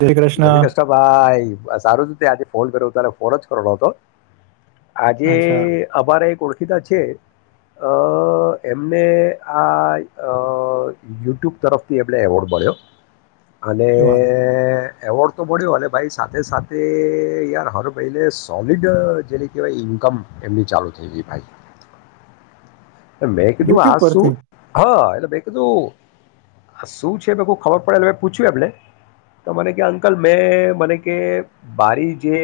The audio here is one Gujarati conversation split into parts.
જય શ્રી કૃષ્ણ કષ ભાઈ સારું જ તે આજે? ફોન કર્યો ત્યારે ફોન જ કરડો હતો. આજે અચ્છા અમારે એક વર્ષ છે, એમને આ યુટ્યુબ તરફથી એમને એવોર્ડ મળ્યો. અને શું વાત એવોર્ડ તો મળ્યો અને ભાઈ સાથે સાથે યાર હર ભાઈ સોલડ જે કહેવાય ઈન્કમ એમની ચાલુ થઈ ગઈ ભાઈ. મેં કીધું યુટ્યુબ આજ પરથી શું હા એટલે મેં કીધું, શું છે ખબર પડે પૂછ્યું એને તો મને કે અંકલ મેં મને કે બરી જે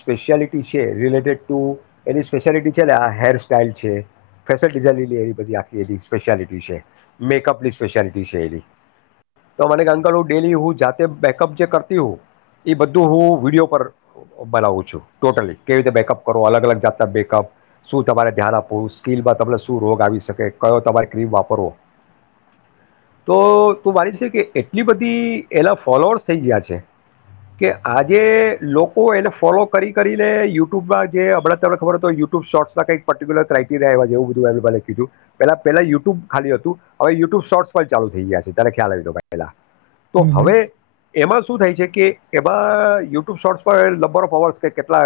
સ્પેશિયાલટી છે રિલેટેડ ટુ એની સ્પેશિયાલિટી છે ને આ હેર સાઈલ છે. ફેશન ડિઝાઇન એ બધી આખી એ સ્પેશિયાલિટી છે, મેકઅપની સ્પેશિયાલિટી છે, એની તો મને કે અંકલ હું ડેલી હું જાતે બેકઅપ જે કરતી હો, એ બધું હું વિડીયો પર બનાવું છું ટોટલી કેવી રીતે બેકઅપ કરો અલગ અલગ જાતના બેકઅપ શું તમારે ધ્યાન આપું. સ્ટીલમાં તમને શું રોગ આવી શકે કયો તમારી ક્રીમ વાપરવો, તો તું માની છે કે એટલી બધી એના ફોલોઅર્સ થઈ ગયા છે, કે આજે લોકો એને ફોલો કરી કરીને યુટ્યુબમાં જે હમણાં તમને ખબરય યુટ્યુબ શોર્ટસ કઈક પર્ટિક્યુલર ટપ એવું બધ કી પેલા પેલા યુટ્યુ ખલીલું, હવે યુુબોર્ટ પણ ચાલુ થઈ ગયા છે ત ખ્યાલ આવી પેલા તો હમ હમ હવે એમાં શું થાય છે કે એમાં યુટ્યુબ શોર્ટ્સ પર નંબર ઓફ અવર્સ કે કેટલા,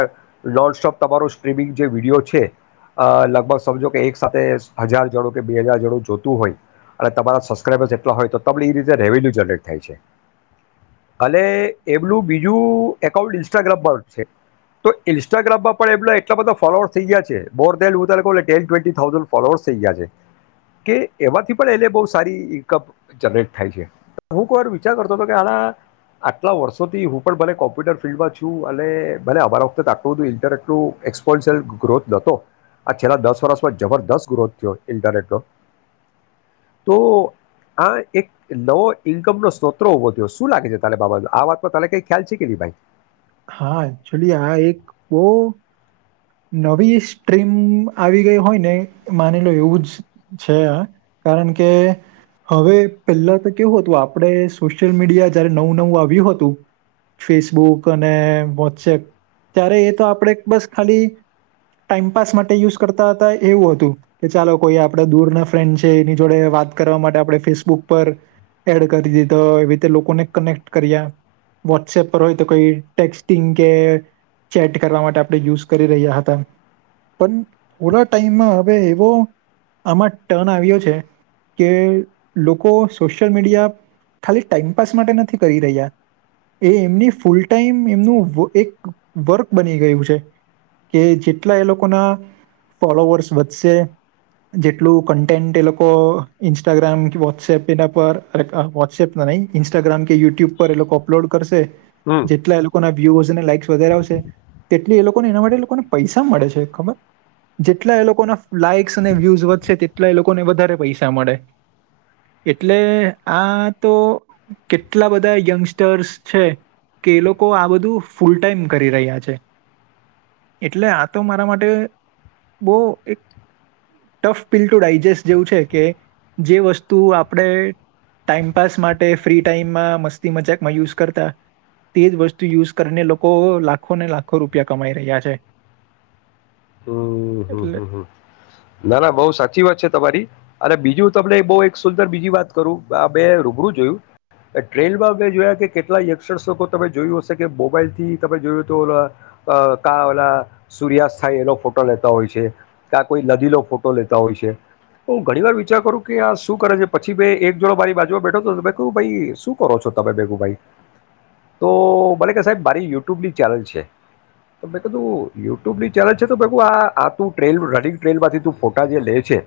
લો સોપ તમારો સ્ટ્રીમિંગ જે વિડીયો છે, લગભગ એક સાથે હજારડું કે બે હજાર જોડું જોતું હોય, અને તમારા સબસ્ક્રબર્ એટ હોય તો ત એ રીતે રેવન્યુ જનરેટ થાય છે, અને એમનુંબીજું એકાઉન્ટ ઇન્સ્ટાગ્રામ પર છે, તો ઇન્સ્ટાગ્રામમાં પણ એમ એટલા બધા ફોલોઅર્સ થઈ ગયા છે, બ ટેન ટ્વેન્ટી થાઉઝન્ડ ફોલોઅર્સ થઈ ગયા છે, કે એમાંથી પણ એને બહુ સારી ઇન્કમ જનરેટ થાય છે, હું કોઈવાર વિચાર કરતો હતો કે આ આટલા વર્ષોથી હું પણ ભલે કોમ્પ્યુટર ફિલ્ડમાં છું અને ભલે અમારા વખતે આટલું બધું ઇન્ટરેક્ટિવ એક્સપોન્શિયલ ગ્રોથ નતો, આ છેલ્લા દસ જબરસ્ત ગ્રોથ થયો ઇન્ટરનેટ નો, તો આ એક નવો ઈન્કમનોો સ્રોત ઉભો થયો, શું લાગે છે ત બાબા આ વાત ત કઈ ખ્યાલ છે કે ન ભાઈ? હા ચોલી આ એક બહ નવી સ્ટ્રીમ આવી ગઈ હોય ને, માની લો એવું જ છે, આ કારણ કે હવે પહેલા તો કેવું હતું આપણે સોશિયલ મીડિયા જયારે નવું નવું આવ્યું હતું, ફેસબુક અને વોટસએપ ત્યારે એ તો આપણે બસ ખાલી ટાઈમપાસ માટે યુઝ કરતા હતા એવું હતું, કે ચાલો કોઈ આપડા દૂરના ફ્રેન્ડ છે એની જોડે વાત કરવા માટે આપણે ફેસબુક પર એડ કરી દી તો એવી રીતે લોકોને કનેક્ટ કર્યા, વોટ્સપ પર હોય તો કોઈ ટેક્સ્ટિંગ કે ચેટ કરવા માટે આપણે યુઝ કર પણ થોડા ટાઈમ હવે એવો આમાં ટર્ન આવ્યો છે, કે લોકો સોશયલ મીડિયા ખાલી ટાઈમપાસ માટે નથી કરી રહ્યા, એમ ફૂલ ટાઈમમ વર્ક બની ગયું છે. કે જેટલા એ લોકો ના ફોલોવર્સ વધશે, જેટલું કન્ટેન્ટ એ લોકો ઇન્સ્ટાગ્રામ કે વોટ્સએપ એના પર વોટ્સએપ નહી ઇન્સ્ટાગ્રામ કે યુટ્યુબ પર એ લોકો અપલોડ કરશે. હમ જેટલા એ લોકો ના વ્યુસ અને લાઈક્સ વધારે આવશે, તેટલી એ લોકોને એના માટે પૈસા મળે છે ખબર, જેટલા એ લોકોના લાઈક્સ અને વ્યુઝ વધશે તેટલા એ લોકોને વધારે પૈસા મળે, એટલે આ તો કેટલા બધા યંગસ્ટર્સ છે, કે એ લોકો આ બધું ફૂલ ટાઈમ કરી રહ્યા છે. એટલે આ તો મારા માટે બહ એક ટફ પીલ ટુ ડાયજેસ્ટ જેવું છે કે, જે વસ્તુ આપણે ટાઈમપાસ માટે ફ્રી ટાઈમમાં મસ્તી મજાકમાં યુઝ કરતા, તે જ વસ્તુ યુઝ કરીને લોકો લાખોને લાખો રૂપિયા. કમાઈ રહ્યા છે. હ એટલે ના ના બહ સાચી વાત છે તમારી. અને બીજું તમને બહુ એક સુંદર બીજી વાત કરું આ બે રૂબરૂ જોયું, ટ્રેલમાં મેં જોયા કે કેટલા યક્ષર્શકો તમે જોયું હશે કે, મોબાઈલથી તમે જોયું તો ઓ કા ઓલા સૂર્યાસ્ત થાય એનો ફોટો લેતા હોય છે, કે કોઈ નદીલો ફોટો લેતા હોય છે, હું ઘણી વાર વિચાર કરું કે આ શું કરે છે પછી ભ એક જોડો મારી બાજુમાં બેઠો તો કધુ ઈ શું કરો છો તમે, ભેગું ભાઈ તો ભલે કે સાહેબ મારી યુટ્યુબની ચેનલ છે, તો મેં કધું યુટ્યુબની ચેનલ ટલ રનિંગ ટ્રેલ માંથી ત ફોટા જે લે છે,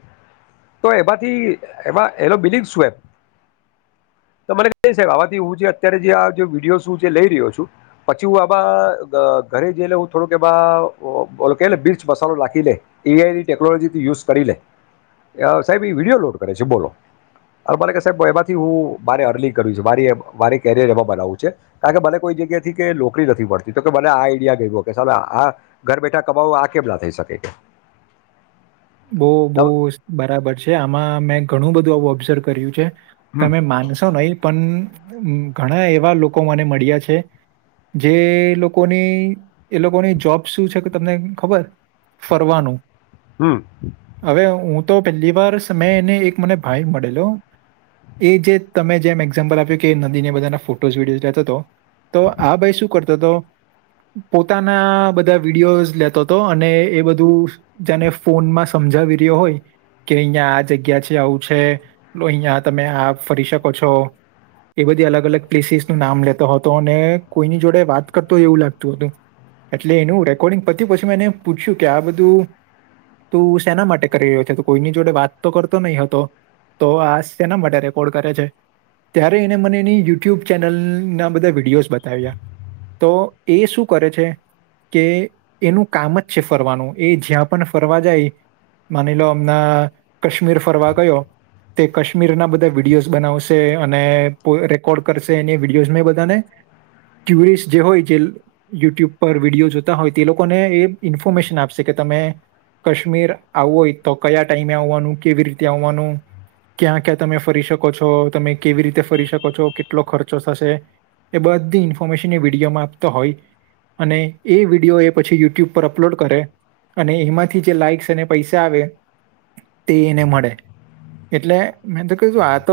તો એમાંથી એમાં એ બિ સ્પ મને ક સાબ આથી હું અત જે વિડીયો લઈ રહ્યો છું પછી હું આ ઘરે જઈ હ થોડક એ બોલો મિરચ મસાલો નાખી લે એઆઈની ટેકનોલોજી થી યુઝ કરી લે સાહેબ એ વિડીયો લોડ કરે છે બોલો અને મ સાહેબ એમાંથી હું મારે અર્લિંગ કર્યું છે મારી મારે કેરિયર એમાં બનાવું છે કારણ કે મને કોઈ જગ્યા થી નોકરી નથી મળડતી તો કે મને આ આઈડિયા ગ કે આ. ઘર બેઠા કબાવો આ કેબલા થઈ શકે કે. બહ બહ બરાબર છે આમાં મેં ઘણું બધું આવ ઓબ્ઝર્વ કર્યું છે. હમ તમે માનશો નહી પણ ઘણા એવા લોકો મને મળ્યા છે, જે લોકોની એ લોકોની જોબ શું છે કે તમને ખબર ફરવાનું. હમ હવે હું તો પહેલી વાર મેં એને એક મને ભાઈ મળેલો, એ જે તમે જેમ એક્ઝામ્પલ આપ્યું કે નદીને બધાના ફોટોઝ વિડીયોઝ લેતો હતો. તો આ ભાઈ શું કરતો પોતાના બધા વિડીયો લેતો હતો અને એ બધું જેને ફોનમાં સમજાવી રહ્યો, હોય કે અહિયાંયા આ જગ્યા છે, આવું છે, અહિયાં તમે આ ફરી શકો છો એ બધી અલગ અલગ પ્લેસીસ નું નામ લેતો હતો અને કોઈની જોડે વાત કરતોય એવું લાગતું હતું, એટલે એનું રેકોર્ડિંગ પતું પછી મેં એને પૂછ્યું કે આ બધું તો સેના માટે કરી રહ્યો છે તો કોઈની જોડે વાત તો કરતો નહીં હતો, તો આ શેના માટે રેકોર્ડ કરે છે, ત્યારે એને મને એની યુટ્યુબ ચેનલ ના બધા વિડીયોઝ બતાવ્યા, તો એ શું કરે છે, કે એનું કામ જ છે ફરવાનું એ જ્યાં પણ ફરવા માની લો અમના કાશ્મીર ફરવા ગયો, તે કાશ્મીરના બધા વિડીયોઝ બનાવશે અને રેકોર્ડ કરશે એ વિડીયોઝ બધાને, ટુરિસ્ટ જે હોય જે યુટ્યુબ પર વિડીયો જોતા હોય તે લોકોને એ ઇન્ફોર્મેશન આપશે કે તમે કાશ્મીર આવવું હોય તો કયા ટાઈમે આવવાનું કેવી રીતે આવવાનું, ક્યાં ક્યાં તમે ફરી શકો છો તમે કેવી રીતે ફરી શકો છો કેટલો ખર્ચો થશે, એ બધી ઇન્ફોર્મેશન એ વિડીયોમાં આપતો હોય, અને એ વિડીયો એ પછી યુટ્યુબ પર અપલોડ કરે, અને એમાં જ લ પૈસા આવે, તે એને મળે, એટલે મે તો કું આ તો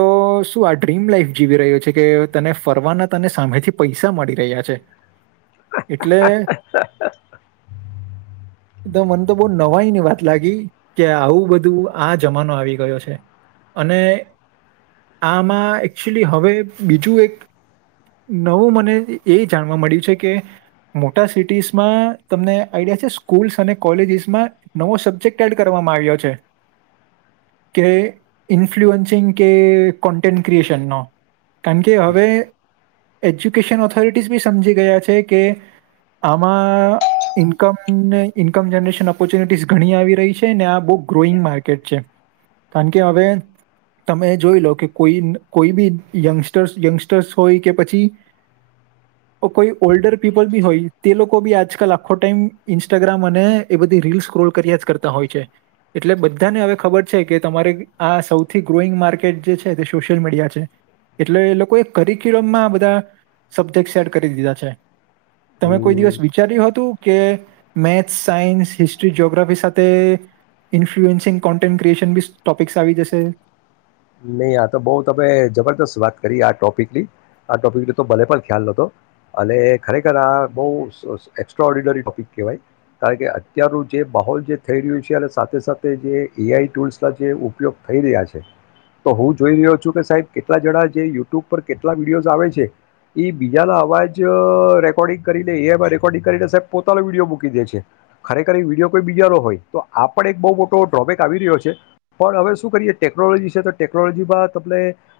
શું આ ડ્રીમ લાઈફ જીવી રહ્યો છે કે તને ફરવાના તને સામેથી પૈસા મળી રહ્યા છે, એટલે મ તો બ નવાઈની વાત લાગી કે આવું બધું આ જમાનો આવી ગયો છે, અને આમાં એકચુલી હવે બીજું એક નવું મને એ જાણવા મળ્યું છે કે, મોટા સિટીસમાં તમને આઈડિયા છે સ્કૂલ્સ અને કોલેજસ નવો સબ્જેક્ટ એડ કરવામાં આવ્યો છે, કે ઇન્ફલુઅન્સિંગ કે કોન્ટેન્ટ ક્રિએશન નો કારણ કે હવે એજ્યુકેશન ઓથોરિટીઝ બી સમજી ગયા છે કે, આમાં ઇન્કમને ઇન્કમ જનરેશન ઓપોર્ચ્યુનિટીઝ ઘણી આવી રહી છે અને આ બુક ગ્રોઈંગ માર્કેટ છે. કારણ કે હવે, તમે જોઈ લો કે કોઈ કોઈ બી યંગસ્ટર્સ યંગસ્ટર્સ હોય કે પછી, કોઈ ઓલ્ડર પીપલી હોઈ તે લોકો આજ લખો ટાઈમ ઇન્સ્ટાગ્રામ અને એ બધું રીલ સ્ક્રો કર્યા કરતા હોય છે, એટલે બધા બધાને હવે ખબર છે કે તમારે આ સૌથી ગ્રોઈંગ માર્કેટ જે છે તે સોશિયલ મીડિયા છે, એટલે એ લોકોએ કરિક્યુલમમાં બધા, સબ્જેક્ટ એડ કરી દીધા છે. તમે કોઈ દિવસ હમ વિચાર્યું હતું. કે મેથ્સ સાયન્સ હિસ્ટ્રી જઓગ્રાફી સાથે ઇન્ફ્લુઅન્સિંગ કોન્ટેન્ટ ક્રિએશન બી ટોપિક્સ આવી જશે? નહીં આ તો બહુ તમે જબરદસ્ત વાત કરી આ ટોપિકની, આ ટોપિકની તો ભલે પણ ખ્યાલ નહતો, અને ખરેખર આ બહુ એસ્ટ્રા ઓર્ડિનરી ટોપિક કહેવાય, કારણ કે અત્યારનું જે માહોલ જે થઈ રહ્યું છે અને સાથે સાથે જે એ આઈ ટૂલ્સના જે ઉપયોગ થઈ રહ્યા છે. તો હું જોઈ રહ્યો છું કે સાહેબ કેટલા જણા જે યુટ્યુબ પર કેટલા વિડીયોઝ આવે છે, એ બીજાના અવાજ રેકોર્ડિંગ કરીને એ રેકોર્ડિંગ કરીને સાહેબ પોતાનો વિડીયો મૂકી દે છે, ખરેખર વિડીયો કોઈ બીજા હોય તો આ પણ એક બહુ મોટો ડ્રોબેક આવી રહ્યો છે, પણ હવે શું કરીએ ટેકનોલોજી છે તો ટેકનોલોજીમાં તમને,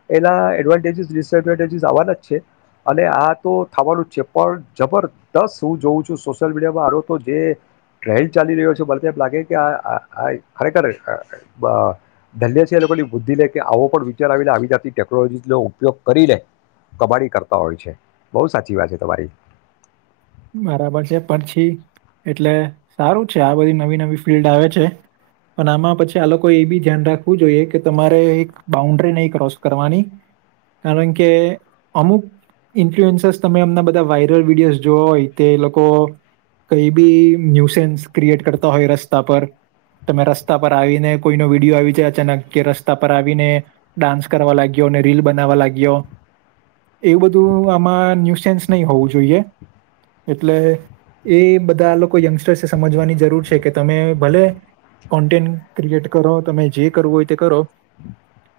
એના એડવાન્ટેજીસ ડિસએડવાન્ટેજીસ આવવાના જ છે અને આ તો થવાનું જ છે, પણ જબરદસ્ત હું જોઉં છું સોશિયલ મીડિયામાં આરો તો જે ટ્રેડ ચાલી રહ્યો છે મને તો એમ લાગે કે આ આ ખરેખર ધન્ય છે એ લોકોની બુદ્ધિ લે કે આવો પણ વિચાર આવી આવી જાતી ટેકનોલોજી ઉપયોગ કરી લે, કબાડી કરતા હોય છે, બહુ સાચી વાત છે તમારી. બરાબર છે પછી, એટલે સારું છે આ બધી નવી નવી ફિલ્ડ આવે છે, પણ આમાં પછી આ લોકો એ બી ધ્યાન રાખવું જોઈએ કે તમારે એક બાઉન્ડ્રી નહી ક્રોસ કરવાની, કારણ કે અમુક ઇન્ફ્લુએન્સસ તમે એમના બધા વાયરલ વિડીયોઝ જો હોય તે લોકો કઈ બી ન્યુસેન્સ ક્રિએટ કરતા હોય રસ્તા પર, તમે રસ્તા પર આવીને કોઈનો વિડીયો આવી જાય અચાનક કે રસ્તા પર આવીને ડાન્સ કરવા લાગ્યો, અને રીલ બનાવવા લાગ્યો એવું બધું આમાં ન્યુસેન્સ નહી હોવું જોઈએ. એટલે એ બધા લોકો યંગસ્ટર્સે સમજવાની જરૂર છે કે તમે ભલે કોન્ટેન્ટ ક્રિએટ કરો તમે જે કરવું હોય તે કરો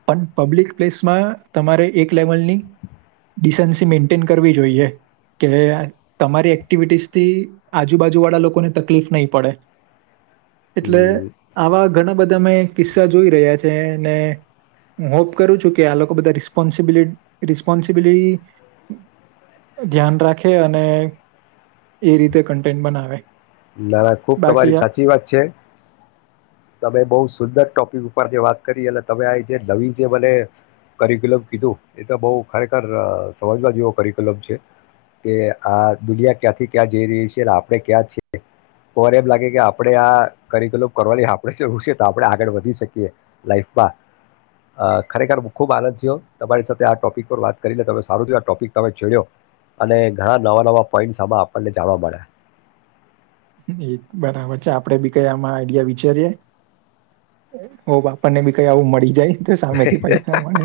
પણ પબ્લિક પ્લેસમાં તમારે એક લેવલની ડિસન્સી મેન્ટેન કરવી જોઈએ કે તમારી એક્ટિવિટીઝથી આજુબાજુવાળા લોકોને તકલીફ નહીં, પડે એટલે હમ, આવા ઘણા બધા મેં કિસ્સા જોઈ રહ્યા છે અને, ને હું હોપ કરું છું કે આ લોકો બધા રિસ્પોન્સિબિલ રિસ્પોન્સિબિલિટી ધ્યાન રાખે અને એ રીતે કન્ટેન્ટ બનાવે. ના ના ખુબ બાકી તમારી આ સાચી વાત છે, તમે બહ સુંદર ટોપિક જે વાત કરી એટલે તમે આ નવી જે મને કરિકુલમ કીધું એ તો બ ખરેખર સમજવા જેવો કરિક્યુલમ છે, કે આ દુનિયા ક્યાંથી ક્યાં જઈ રહી છે અને આપણે ક્યાં છ તો વાર એમ લાગે કે આપણે આ કરિકુલમ કરવાની આપણે ઋષિએ તો આપણે આગળ વધી શકીએ, લાઈફમાં ખરેખર ખૂબ આનંદ થયો તમારી સાથે આ ટોપિક પર વાત કરીને તમે સારું થું આ ટોપિક તમે છેડ્યો અને ઘણા નવા નવા પોઈન્ટસમાં આપણને જાણવા મળ્યા. એ બરાબર છે આપડે બી કઈ આમાં આઈડિયા વિચારીએ, હો બાપણ ને બી કઈ આવું મળી જાય. તો સામેથી પૈસા મળે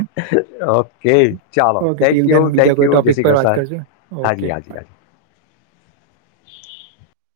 ઓકે ચાલો okay thank till you then thank બીજા કોઈ યુ જય ટોપિક શ્રી ક પર વાત કરશું હા જ ઓકે હા હા.